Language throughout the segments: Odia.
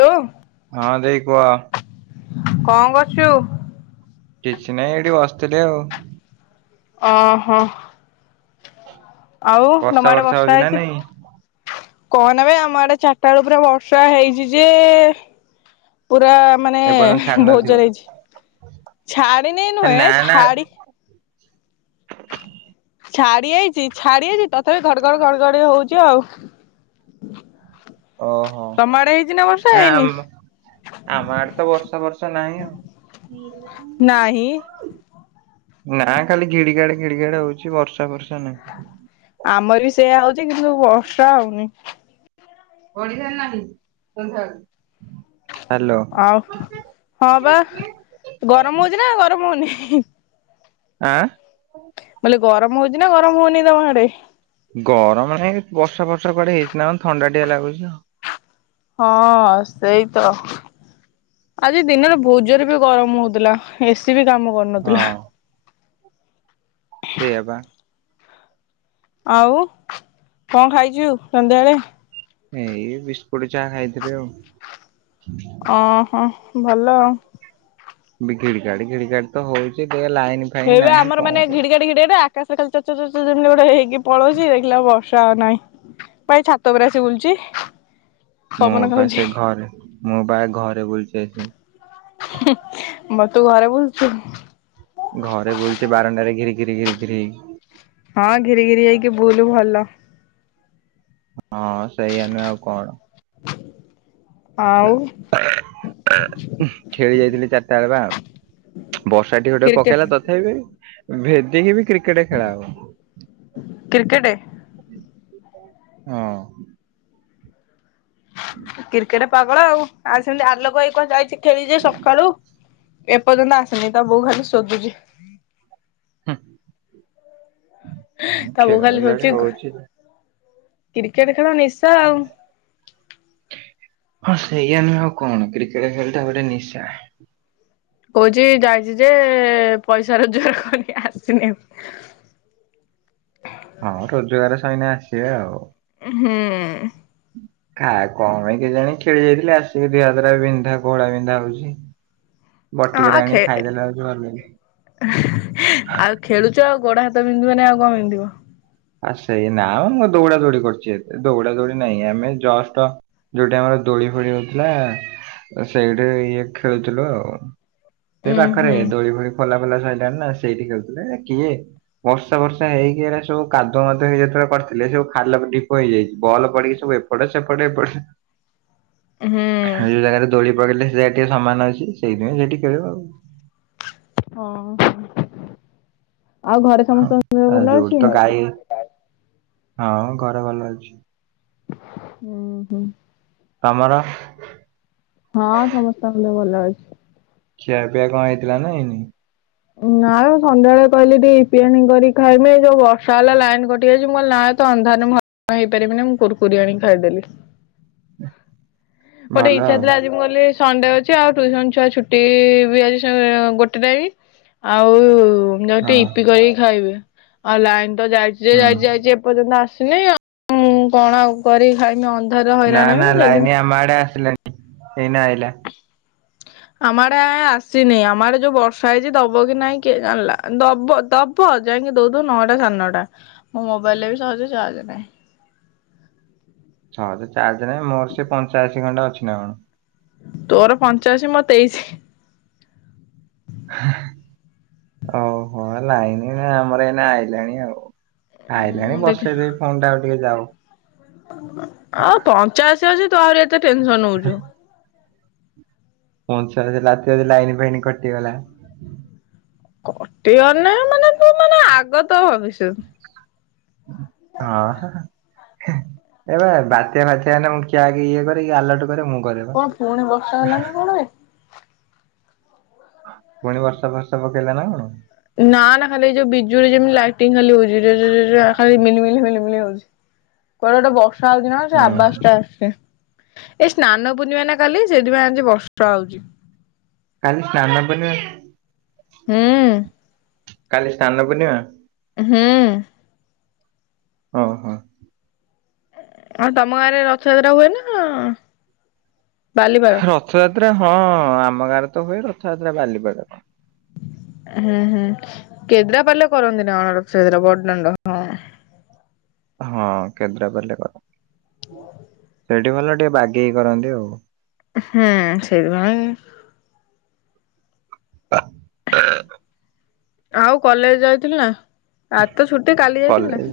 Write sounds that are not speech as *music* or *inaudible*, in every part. ତୁ ହଁ ଦେଈ କୁହ? କଣ କରୁଚୁ? କିଛି ନାହିଁ ଏଇଠି ବସିଥିଲି ଆଉ। ଓହୋ। ଆଉ ତମ ଆଡେ ବର୍ଷା ହେଇଚି ନା? କନହ ନା ଏବେ ଆମ ଆଡେ ଚାରିଟା ବେଳୁ ପୁରରେ ବର୍ଷା ହେଇଚି ଯେ ପୁରା ମାନେ ଏପର୍ଯ୍ୟନ୍ତ ଛାଡି ନଥିବ ଭୋଜ ହେଇଚି ଛାଡି ନେଇ ନା ନୁହେଁ ନା ଛାଡି ଛାଡି ଯାଇଚି ଛାଡି ଯାଇଚି ତଥାପି ଘଡଘଡ ଘଡଘଡି ହୋଉଚି ଆଉ। ଓହୋ। ତିନ ବର୍ଷା ନା ହେଇନି? ଆମ ଆମ ଆଡେ ତ ବର୍ଷା ବର୍ଷା ନାହିଁ ଆଉ। ନାହିଁ ନା ଖାଲି ଘିଡି ଗାଡେ ଘିଡି ଗାଡ ହୋଉଛି ବର୍ଷା ବର୍ଷା ନାହିଁ। ଆମର ବି ସେଇୟା ହୋଉଛି କିନ୍ତୁ ବର୍ଷା ହୋଉନି। ପଢିସାରିଲାଣି ସନ୍ଧ୍ୟାବେଳୁ ଆଉ ହଁ ପା ଗରମ ହୋଉଚି ନା ଗରମ ହୋଉନି? ଆଁ? ଗରମ ହୋଉଚି ନା ଗରମ ହୋଉନି ତମ ଆଡେ ଗରମ ନାଇ ବର୍ଷା ବର୍ଷା କୁଆଡେ ହେଇଚି ନା ଥଣ୍ଡା ଟଆ ଲାଗୁଚି ଆଉ। ହଁ ସେଇ ତ। ଆଜି ଦିନରେ ଭୋଜରେ ବି ଗରମ ହଉଥିଲା ଏସି ବି କାମ କରୁନଥିଲା। ସେଇୟାପା। ଆଉ କଣ ଖାଇଛୁ ସନ୍ଧ୍ୟାବେଳେ। ଏଇ ବିସ୍କୁଟ ଚାହା ଖାଇଥିଲେ ଆଉ। ଅ ହଁ ଭଲ ଅ। ବି କେଡ଼ି ଗାଡି ଗାଡି ତ ହଉଚି ଦେଖିଆ। ହେଇବେ ଆମର ମାନେ ଘିଡି ଘିଡ଼ି ଡେ ଆକାଶରେ ଖାଲି ଚଡ଼ ଚଡ଼ ଗୋଟେ ହେଇକି ପଳଉଛି ଦେଖିଲା ବର୍ଷ ପ୍ରାଏ ନାଇଁ ପା ଛାତ ଉପରେ ଆସ ବୁଲୁଛି। ମୋ ପବନ ପା ଖାଉଛି। ସେ ଘରେ ମୋ ପା ଘରେ ବଛସି। ହୁଁ ମତୁ ଘରେ ବୁଲୁଛୁ। ଘରେ ବଛି ବାରାନଣ୍ଡାରେ ଘିରି ଘିରି ଘିରି ଘରିି ହେଇକି। ହଁ ଘିରି ଘିରି ହେଇକି ବୁଲୁ ଭଲ। ହଁ ସେଇଆ ନୁଁ ଆଉ କଣ। ଆଉ ଖେଳି ଯାଇଥିଲି ଚାରିଟା ବେଳ ବା। ବର୍ଷା ଟି ଗୋଟେ କ୍ରିକେ ପକେଇଲା ତଥାପି ଭେଦିକି ବି କ୍ରିକେଟ ଖେଳା ହବ। କ୍ରିକେଟେ। ହଁ। କ୍ରିକେଟ ପାଗଳ ଆଉ ଆଉ ସେମତି ଆଲୋକ ଭାଇ କୁଆ ଯାଇଛି ଖେଳିଛି ସକାଳୁ। ଏପର୍ଯ୍ୟନ୍ତ ଆସନି ତ ବୋଉ ଖାଲି ଶୋଦୁଛି। ହଁ। ତାବୁ ଖାଲି ଶୋଦୁଛି କ୍ରିକେଟ ଖେଳ ନିଶା ଆଉ। ହଁ ସେଇଆ ନୁହେଁ ଆଉ କଣ କ୍ରିକେଟ ଖେଳଟ ଗୋଟେ ନିଶା। କହୁଛି ଯାଇଛି ଯେ ପଇସା ରୋଜଗାର କରିିକି ଆସିନି ଏପ୍ରଯ୍ୟନ୍ତ। ହ ହଁ ରୋଜଗାର ସଇନେ ଆସିବେ ଆଉ। ହୁଁ। ଖା କଣ ପାଇଁ କେ ଜାଣି ଖେଳି ଯାଇଥିଲି ଆସିକି ଦିହ ହାତ ବିନ୍ଧା କୋଳା ବିନ୍ଧା ହଉଛି। ହଁ ବଟିକାଟେ ଆ ଆଣି ଖେ ଖାଇଦେଲେ ହଉଛି ଭଲ ଲାଗେ। ଆଉ ଖେଳୁଛ ଆଉ। ବୋଡ ହାତ ବିନ୍ଧିବ ନାାଇ ଆଉ କଣ ବିନ୍ଧିବ। ଆ ସେଇ ନା ଆମ ଦୌଡା ଦୌଡି କରିୁଛି ଦୌଡା ଦୌଡି ନାହିଁ ଆମେ ଜଷ୍ଟ ଯୋଉଠି ଆମର। ଦୋଳି ଫୋଳି ହଉଥିଲା ସେଇଠି ଇଏ ଖେଳୁଥିଲୁ ଆଉ। ସେ ଉଁ ପାଖରେ ହୁଁ ଦୋଳି ଫୋଳି ଖୋଲା ଖୋଲା ସିଲାଣି ନା ସେଇଠି ଖେୁଥିଲେ କିଏ ବର୍ଷା ବର୍ଷା ହେଇକି ହେରା ସବୁ। କାଦୁ ମାଦୁଆ ହେଇ ଯେତେବେଳେ କରିଥିଲେ ସେସଉ ଖାଲ ଢିପ ହେଇଯାଇଛି ବଲ ପଡିକି ସବୁ ଏପଟ ସେପଟ ଏପଟ ସେ ହୁଁ। ସେ ଓଉ ଜାଗାରେ ଦୋଳି ପକେଇଲେ ସେ ଜାଗା ଟିକେ ସମାନ ଅଛି ସେଇଥି ପାଇଁ ସେଠି ଖେଳିବୁ ଆଉ। ହଁ। ଆଉ ଘରେ ହଁ ସମସ୍ତଙ୍କ ଦିହ ଆଉ ଭଲ ଯୋଉଠି ଅଛି। ତ ଗାଈ ହଁ ଘରେ ଭଲ ଅଛି। ଉଁ-ହୁଁ। ତମର। ହଁ ସମସ୍ତେ ଦେହ ଭଲ ଅଛି। ଖିଆ ପିଆ କଣ ହେଇଥିଲା ନା ହେଇନି। ନାଁ ମୁଁ ସନ୍ଧ୍ୟାବେଳେ କହିଲେ ଟିକେ ଇପି ଆଣିକି କରି ଖାଇଵା ପାଇଁ ଏ ଯୋଉ ବର୍ଷା ହେଲା ଲାଇନ କଟି ଯାଇଛି ମୁଁ ନାଁ ତ ଅନ୍ଧାରେ ମୁଁ ହଇରାଣ ହେଇପାରିବିନି ମୁଁ କୁର୍କୁରି ଆଣି ଖାଇଦେଲି। ଗୋଟେ ଭଲ ଇଚ୍ଛା ଆଉ ଥିଲା ଆଜି ମୁଁ ଗଲି ଏ ସଣ୍ଡେ ଅଛି ଆଉ ଟ୍ୟୁସନ ଛୁଆ ଛୁଟି ଇ ବି ଆଜି ସଁ ଗୋଟେ ଟାଇମ୍ ଆଉ। ଯାଉଛି ହଁ ଟିକେ ଇପି କରିକି ଖାଇବେ ଆଉ ଲାଇନ ତ ଯାଇଛି ଯେ ହୁଁ ଯାଇଚି ଯାଇଚି ଏପର୍ଯ୍ୟନ୍ତ ଆସିନି। ନାଇଁ ଆଉ ମୁଁ କଣ କରି ଖାଇବି ଅନ୍ଦାରେ। ନା ନା ଲାଇନି ଆମ ଆଡେ ଆସିଲାନି। ହେଇନେ ଆଇଲା। ଆମର ଆଏଁ ଆସିନି। ଆମର ଯୋଉ ବର୍ଷା ହେଇଚି, ଦବ କି ନାଇଁ କିଏ ଜାଣିଲା, ଦବ ଦବ- ଯାଇକି ଦଉଦଉ ନଅଟା ସାଡ୍ ନଅଟା। ମୋ ମୋବାଇଲରେ ବି ସହଜେ ଚାର୍ଜ ନାହିଁ। ସହଜେ ଚାର୍ଜ ନାହିଁ। ମୋର ସେ ପଞ୍ଚାଅଶୀ ଖଣ୍ଡେ ଅଛି ନା କଣ? ତୋର ପଞ୍ଚାଅଶୀ, ମୋର୍ ତେଇଶି। ହା ହା ଅଉହୋ ଲାଇନ ଏଁ ଆମର ଏଇନେ ଆଇଲାଣି ଆଉ। ଆଇଲାଣି ମୁଁ ଦେଖେ ବସେଇଦେବି ଫୋନ୍ ଟା ଆଉ ଟିକେ ଯାଉ। ଆଉ ପଞ୍ଚାଆଶୀ ଅଛି। ତୁ ଆହୁରି ଏତେ ଟେନସନ୍ ନଉଛୁ। ପଞ୍ଚାଅଶି, ରାତିରେ ଯଦି ଲାଇନ ଫାଇନ କଟିଗଲା। କଟିହନି ମାନେ ତୁ ମାନେ ଆଗତ ଭବିଷ ହଁ ହିଁ ହିଁ। ଏ ଏବେ ବାତ୍ୟା ଫାତିଆ ହେଲେ, ମୁଁ କିଏ ଆଗେ ଇଏ କରେ କି, ଆଲର୍ଟ କରେ ମୁଁ। କରେ ବା। କଣ ପୁଣି ବର୍ଷା ହେଲାଣି ନା କଣବେ। ପୁଣି ବର୍ଷା ଫର୍ଷା ପକେଇଲା ନା କଣ? ନା ନା ଖାଲି ଏଇ ଯୋଉ ବିଜୁଳି ଯେମତି ଲାଇଟିଙ୍ଗ୍ ଖାଲି ହଉଛି। ରେରେ ରେରେ ଏ ଖାଲି ମିନି ମିନି ମିନି ମିନି ହଉଛି। କୁଆଡେ ଗୋଟେ ବର୍ଷା ହଉଛି ନା କଣ୍ ସେ ଆବାଜ ଟା ଆସୁଛି। ଏଇ ସ୍ନାନ ପୂର୍ଣ୍ଣିମା ନା କାଲି, ସେଇତିପାଇଁ ଆଜି ବର୍ଷା ହଉଛି। କାଲି *unintelligible* ସ୍ନାନ ପୂର୍ଣ୍ଣିମା ହୁଁ କାଲି ସ୍ନାନ ପୂର୍ଣ୍ଣିମା। ହୁଁ। ହଁ ହଁ। ଆ ତମ ଗାଁରେ ରଥଯାତ୍ରା ହୁଏ ନା-ଆ-ଆ? ରଥଯାତ୍ରା, ହଁ-ଅ-ଅ-ଅ ଆମ ଗାଁରେ ତ ହୁଏ ରଥଯାତ୍ରା ବାଲିପାଟଣା। ହୁଁ ହୁଁ କେଦ୍ରା ପାଲେ କରନ୍ତି ନା କଣ? ରଥଯାତ୍ରା ବଡ ଡାଣ୍ଡ। ହଁ ହଁ କେନ୍ଦ୍ରାପାଲିରେ କର ସେଇଠି ଭଲରେ ଟିକେ ବାଗେଇି କରନ୍ତି ଆଉ। ହୁଁ ସେ *unintelligible* ଅ *unintelligible* ଆଉ କଲେଜ ଯାଇଥିଲୁ ନା? ଆଜି ତ ଛୁଟି କାଲି ଯାଇଥିଲୁ ନା? କଲେଜ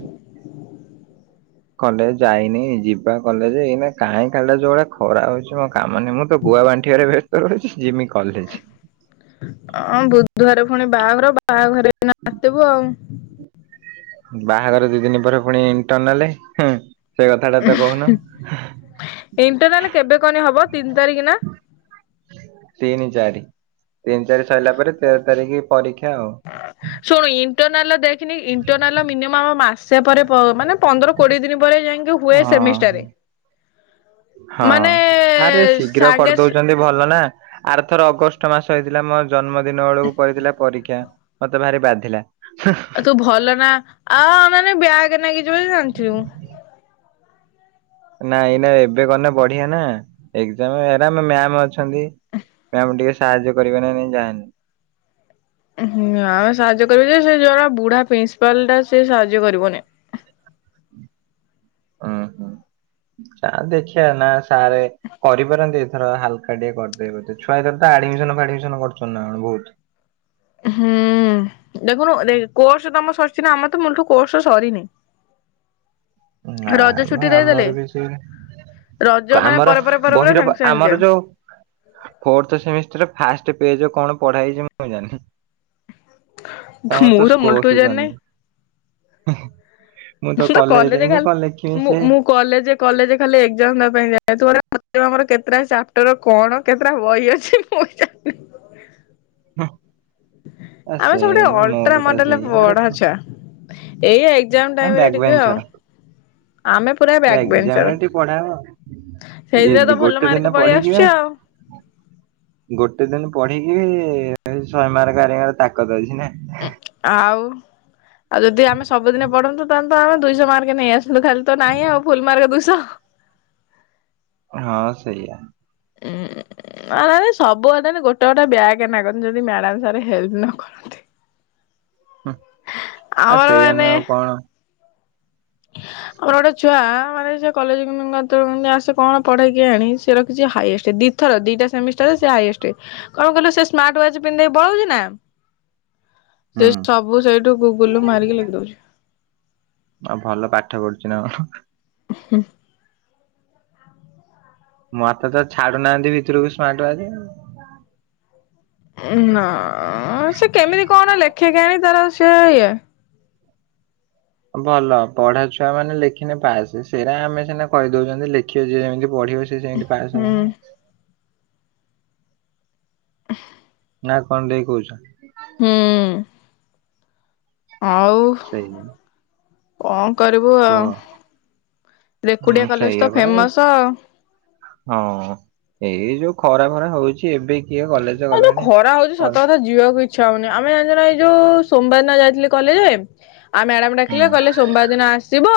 କଲେଜ ଯାଇନି। ଯିବା କଲେଜେ ଏଇନା କାଇଁ ଖାଲିଟା ଯୋଉରା ଖରା ହେଉଛି ମୋ କା ମାନେ ମୁଁ ତ ଗୋଆ ଆ ବାଣ୍ଟିଆ ରେ ବ୍ୟସ୍ତ ରହୁଛି ଯିମି କଲେଜ। ଅଁ ବୁଧବାର ପୁଣି ବାହାଘର। ବାହାଘରେ ଏଇନା ମାତିବୁ ଆଉ। ବାହାଘର ଦି ଦିନ ପରେ ପୁଣି ଇଣ୍ଟରନାଲେ ହୁଁ ସେ କଥାଟା ତ କହୁନ। ଇଣ୍ଟରନାଲ କେବେ କହନି ହବ ତିନି ତାରିଖ ନା? ତିନି ଚାରି। ତିନି ତାରିଖ ସରିଲା ପରେ ତେର ତାରିଖ ପରୀକ୍ଷା ଆଉ ଶୁଣୁ ଇଣ୍ଟରନାଲ ଦେଖେନି ଇଣ୍ଟରନାଲ ମିନିମମ୍ ମାସେ ପରେ ପ ମାନେ ପନ୍ଦର କୋଡ଼ିଏ ଦିନ ପରେ ଯାଇକି ହୁଏ ହଁ। ସେମିଷ୍ଟାରେ ହଁ ମାନେ ଆରେ ଶୀଘ୍ର ସାଙ୍ଗେ କରିଦଉଛନ୍ତି ଭଲ ନା। ଆରଥର ଅଗଷ୍ଟ ମାସ ହେଇଥିଲା ମୋ ଜନ୍ମଦିନ ବେଳକୁ କରିଥିଲା ପରୀକ୍ଷା ମତେ ଭାରି ବାଧିଲା। ଆଉ ତୁ ଭଲ ନା ଆ-ଆ ମାନେ ବ୍ୟାଗ୍ ନେଇକି ଯିବା ଜାଣିଚୁ। ନାଇଁ ଏଇନା ଏବେ କଣ ବଢ଼ିଆ ନା ଏଜ୍ଜାମ ରେ ଏରା ମ୍ୟାମ୍ ଅଛନ୍ତି। ଏ ଆମକୁ ଟିକେ ସାହାଯ୍ୟ କରିବେ ନା ନାଇଁ ଯାହେଲେ। ହୁଁ ଆମେ ସାହାଯ୍ୟ କରିବୁ ଯେ ସେ ଜର ବୁଢ଼ା ପ୍ରିନ୍ସିପାଲ ଟା ସେ ସାହାଯ୍ୟ କରିବନି। ହଁ ହୁଁ। ସାର୍ ଦେଖିବା ନା ସାର୍ କରିପାରନ୍ତି ଏଥର ହାଲକା ଟିକେ କରିଦେବେ ବୋଧେ ଛୁଆ ଏ ତା ଆଡ଼ମିଶନ ଫାଡ଼ମିଶନ କରୁଛନ୍ତି ନାଁ କଣ ବହୁତ। ହୁଁ। ହୁଁ ଦେଖୁନୁ କୋର୍ସ ତମ ସରିଛି ନା ଆମର ତ ମୂଳଠୁ କୋର୍ସ ସରିନି। ନା ରଜ ମ ଛୁଟି ଦେଇଦେଲେ ଆମର ବି ସେ ରଜ ମାନେ ଆମର ପରେ ପରେ ପରେ ପରେ ବହିର ସାଙ୍ଗେ ସାଙ୍ଗେ ଆମର ଯୋଉ ଫୋର୍ଥ ସେମିଷ୍ଟାର ଫାଷ୍ଟ ପେଜ କଣ ପଢ଼ା ହେଇଛି ମୁଁ ଜାଣନି? ଏକ୍ଜାମ ତମର ତ ମୁଁ ମୁଲଠୁ ସ୍କୋରସ ଜାଣିନି ସରିନି ମୁଁ ତ କଲେଜ ଖାଲି ଯାଇନି କଣ ଲେଖିବି ମୁଁ ସେ ମୁଁ କଲେଜେ କଲେଜେ ଖାଲି ଏଜ୍ଜାମ୍ ଦବା ପାଇଁ ଯାଏ ଥୋଡା ଆମର କେତେଟା ଚାପ୍ଟର କଣ କେତେଟା ବହି ଅଛି ମୁଁ ଜାଣନି। ହଁ। ଆମେ ସବୁ ଟିକେ ଅଲଟ୍ରା ମୋର ପା ମଡେଲ ସେଇଆ ଆରେ ପଢ଼ା ଛୁଆ, ଏଇଆ ଏକ ଏକ୍ସାମ ଟାଇମ ରେ ବ୍ୟାକ୍ ଟିକେ ବେଞ୍ଚର ଆଉ, ଆମେ ପୁରା ବ୍ୟାକ ଏକ୍ଜାମ ରେ ବେଞ୍ଚର। ଟିକେ ପଢା ହବ ଯେ ସେଇଥିରେ ତ ଭଲ ଗୋଟେ ଦିନ ମାର୍କ ପଳେଇ ପଢିକି ବା ଆସୁଛି ଆଉ। ଗୋଟେ ଦିନ ପଢ଼ିକି ବି ଶହେ ମାର୍କ ଆଣିବାର ତାକତ ଅଛି। ନା। ଆଉ। ଆଉ ଯଦି ଆମେ ସବୁଦିନ ପଢ଼ନ୍ତୁ ତାହେଲେ ଆମେ ଦୁଇଶ ମାର୍କ ନେଇ ଆସନ୍ତୁ, ଖାଲି ତ ନାହିଁ ଆଉ ଫୁଲ ମାର୍କ ଦୁଇଶ ହଁ ସେଇଆ। ଉଁ। ନାଁ ନାଁ ସବୁ ହେଇଥାନ୍ତା ଗୋଟେ ଗୋଟେ ବ୍ୟାକ୍ ଲାଗନ୍ତା ଯଦି ମ୍ୟାଡ଼ାମ ସାର୍ ହେଲ୍ପ ନ କରନ୍ତେ। *inaudible* ହୁଁ ଆଉ ସେଇଆ ନୁହେଁ ଆଉ କଣ? ହ *inaudible* ଆମର ଗୋଟେ ଛୁଆ ମାନେ ସେ କଲେଜ *unintelligible* କେତେବେଳେ ଆସେ କଣ ପଢ଼େ କେଜାଣି ସେ ରଖିଛି ହାଇଏଷ୍ଟ ଦି ଥର ଦିଟା ସେମିଷ୍ଟାର ରେ ସେ ହାଇଏଷ୍ଟ କଣ କହିଲ ସେ ସ୍ମାର୍ଟ ୱାଚ ପିନ୍ଧି ପଳଉଛି ନା ସେ ହୁଁ ସବୁ ସେଇଠୁ ଗୁଗୁଲ ମାରିକି ଲେଖି ଦଉଛି। ଆଉ ଭଲ ପାଠ ପଢୁଛି ନା କଣ? ହୁଁ। ମତେ ତ ଛାଡୁ ନାହାନ୍ତି ଭିତୁରକୁ ସ୍ମାର୍ଟ ୱାଚେ ଆଉ ନା ସେ କେମତି କଣ ଲେଖେ କେଜାଣି ତାର ସେ ଏଇଆ ଭଲ ପଢ଼ା ଛୁଆ ମାନେ ଲେଖିନା ପାସେ ସେଇରା ଆମେ ସିନା କହି ଦଉଛନ୍ତି ଲେଖିବ ଯିଏ ଯେମତି ପଢ଼ିବ ସେ ସେମତି ପାସ ହବ ହୁଁ ନା। ଆହା। ନା କଣ ଦେଇ କହୁଛ? ହୁଁ। ହଉ, ସେଇ କଣ କରିବୁ କୁହ ଆଉ। ରେକୁଡିଆ ହୁଁ କଲେଜ ସେଇଆ ତ ପରା ଏ ଫେମସ। ହଁ। ଏଇ ଯୋଉ ଖରା ଫରା ହଉଛି ଏବେ କିଏ କଲେଜ ଆଉ ଯୋଉ ଗଲାଣି ଖରା ହଉଛି ସତ କଲ୍ କଥା ଯିବାକୁ ଇ ଛା ହଉନି ଆମେ ଯାଇଥିଲୁ ଏଇ ଯୋଉ ସୋମବାର ଦିନ ଯାଇଥିଲି କଲେଜେ ଆଉ ମ୍ୟାଡ଼ାମ ହୁଁ। ଡାକିଲେ କହିଲେ ସୋମବାର ଦିନ ଆସିବ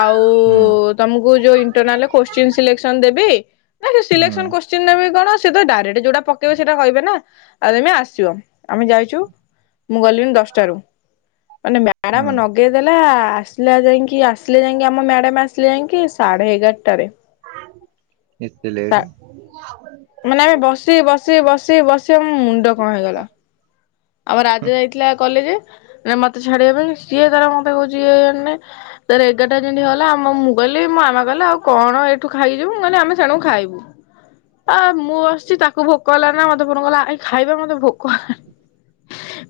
ଆଉ ହୁଁ ତମକୁ ଯୋଉ ଇଣ୍ଟରନାଲ କୋଶ୍ଚିନ୍ ସିଲେକ୍ସନ ଦେବି ସେ ସିଲେକ୍ସନ ହୁଁ କୋଶ୍ଚିନ ଦେବେ କି କଣ ସେ ତ ଡାଇରେକ୍ଟ ଯୋଉଟା ପ ତ ସେଇଟା କହିବେ ନା ଆଉ ତମେ ଆସିବ ଆମେ ଯାଇଛୁ ମୁଁ ଗଲିଣିି ଦଶଟାରୁ ମାନେ ମ୍ୟାଡ଼ମ ହୁଁ ନଗେଇ ଦେଲା ଆସିଲା ଯାଇକି ଆସିଲେ ଯାଇକି ଆମ ମ୍ୟାଡ଼ମ୍ ଆସିଲେ ଯାଇକି ସାଢ଼େ ଏଗାରଟାରେ। ଏତେ ଲେଟେ। ମାନେ ଆମେ ବସି ବସି ବସି ବସି ଆମ ମୁଣ୍ଡ କଣ ହେଇଗଲା। ଆମ ରାଜା ଯାଇଥିଲା କ ଲେଜେ ମତେ ଛାଡିବା ପାଇଁ ସିଏ ତାର ମତେ କହୁଛି *unintelligible* ଜାଣ ତାର ଏଗାରଟା ଯେମତି ହେଲା ଆମ ମୁ ବୋଲି ମୋ ମାମା କହିଲେ ଆଉ କଣ ଏଇଠୁ ଖାଇଯିବୁ କହିଲେ ଆମେ ସେଣୁ ଖାଇବୁ ଆ ମୁଁ ଆସିଛି ତାକୁ ଭୋକ ହେଲା ନା ମତେଫୋନ କଲା ଏ ଖାଇବା ମତେ ଭୋକ ହେଲାଣି।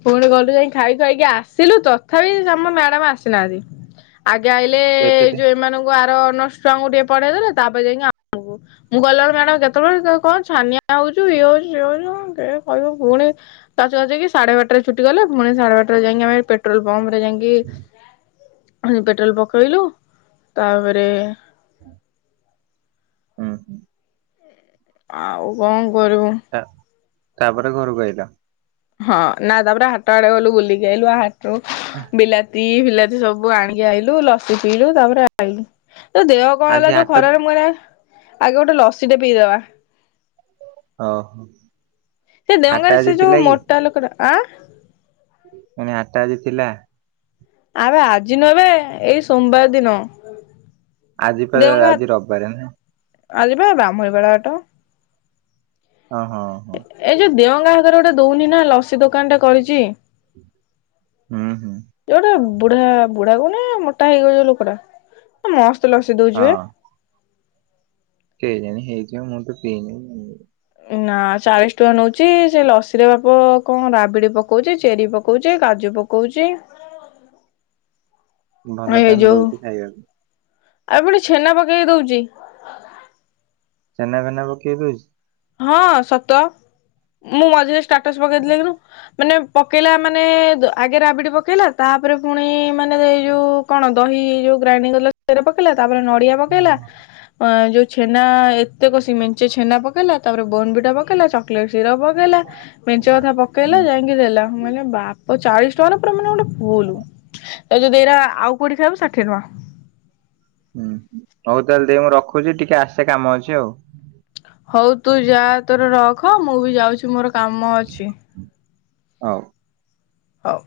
ପୁଣି ଗଲୁ ଯାଇ ଖାଇ ଖୁଆକି ଆସିଲୁ ତଥାପି ଆମ ମ୍ୟାଡାମ ଆସିନାହାନ୍ତି ଆଗେ ଆଇଲେ ହୁଁ ଏତେ ଏଇ ଟେ ଯୋଉ ଏମାନଙ୍କୁ ଆର ଅନର୍ସ ଛୁଆଙ୍କୁ ଟିକେ ପଢେଇ ଦେଲେ ତାପରେ ଯାଇକି ଆମକୁ ମୁଁ ଗଲାବେଳେ ମ୍ୟାଡାମ ଯେତେବେଳେ କଣ ଛାନିଆ ହଉଚୁ ଇଏ ହଉଚୁ ସିଏ ହଉଚୁ କିଏ କହିବ ଫୁଣି ତା ଯାଇକି ସାଢେ ବାରଟାରେ ଛୁଟି ଗଲେ ପୁଣି ସାଢେ ବାରଟାରେ ଯାଇକ ଆମେଟ୍ରୋଲ ପମ୍ପ ରେ ଯାଇକି ପେଟ୍ରୋଲ ପକେଇଲୁ ତାପରେ ହୁଁ ହୁଁ, ଆଉ କଣ କରିବୁ ତା ତାପରେ ଘରୁକୁ ଆଇଲ। ହଁ ନା ତାପରେ ହାଟ ଆଡେ ଗଲୁ ବୁଲିକି ଆଇଲୁ ହାଟରୁ ବିଲାତି ପି ବିଲାତି ସବୁ ଆଣିକି ଆଇଲୁ ଲସି ପିଇଲୁ ତାପରେ ଆଇଲୁ ଯୋଉ ଦେହ କଣ ହେଲା ଆଜି ଯୋଉ ହାଟ ଖରାରେ ମୁଁ ଆଗେ ଗୋଟେ ଲସିଟେ ପିଇଦବା ଅ ହୋ ସେ ଦେଓଗାଁରେ ସେ ଯୋଉ ମୋଟା ଲୋକଟା ଆଁ ଏଣେ ଆଠଟା ଆଜି ଥିଲା ଆବେ ଆଜି ନୁହେଁ ବେ ଏଇ ସୋମବାର ଦିନ ଆଜି ପରା ଆଜି ରବିବାର ନୁହେଁ ଆଜିି ପା ବ୍ରାହ୍ମଣୀପାଳ ହାଟ। ଓଁ ହଁ ହଁ। ଏଇ ଯୋଉ ଦେଓଗାଁ ହକାରେ ଗୋଟେ ଦଉନି ନା ଲସି ଦୋକାନ ଟା କରିଚି। ହୁଁ ହୁଁ ଯୋଉଟା ବୁଢା ବୁଢା କଣନା ମୋଟା ହେଇକି ଯୋଉ ଲୋକଟା ମସ୍ତ ତ ଲସି ଦଉଚି ବା କେ ଜାଣି ହେଇଥିବ ମୁଁ ତ ପିଇନି ନା ଚାଳିଶ ଟଙ୍କା ନଉଛି ସେ ଲସିରେ ବାପ କଣ ରାବିଡ଼ି ପକଉଛି ଚେରି ପକଉଛି କାଜୁ ପକଉଛି ଭଲ ଏଇ ତାହେଲେ ଯୋଉ ଦଉଛି ଖାଇବାକୁ। ଆଉ ପଟେ ଛେନା ପକେଇ ଦଉଛି ଚେନା ଫେନା ପକେଇ ଦଉଛି ହଁ ସତ ମୁଁ ମଝିରେ ଷ୍ଟାଟସ ପକେଇଥିଲି ଦେକୁନୁ ମାନେ ପକେଇଲା ମାନେ ଆଗେ ରାବିଡ଼ି ପକେଇଲା ତାପରେ ପୁଣି ମାନେ ଏ ଯଉ କଣ ଦହି କି ଯୋଉ ଗ୍ରାଇଡିଂ କରି ଦେଲା ସେରା ପକେଇଲା ତାପରେ ନଡିଆ ପକେଇଲା ଯୋଉ ଛେନା ଏତେ କସିକି ମେଞ୍ଚେ ଛେନା ପ ପକେଇଲା ତାପରେ ବୋନ ବିଟା ପକେଇଲା ଚକଲେଟ୍ କ୍ଷୀର ପକେଇଲା ମେଞ୍ଚ କଥା ପକେଇଲା ହୁଁ ଯାଇକି ଦେଲା ମାନେ ବା ଓ ଚାଳିଶ ଟଙ୍କାର ପୁରା ମାନେ ଗୋଟେ ଫୁଲୁ। ଏ ଯଦି ଏଇରା ଆଉ କୋଉଠି ଖାଇବୁ ଷାଠିଏ ଟଙ୍କା। ହୁଁ ହଉ ତାହେଲେ ଟିକେ ମୁଁ ରଖୁଛି ଟିକେ ଆସେ କାମ ଅଛି ଆଉ। ହଉ ତୁ ଯା ତୋର ରଖ ମୁଁ ବି ଯାଉଛି ମୋର କାମ ଅଛି। ହଉ। ହଉ।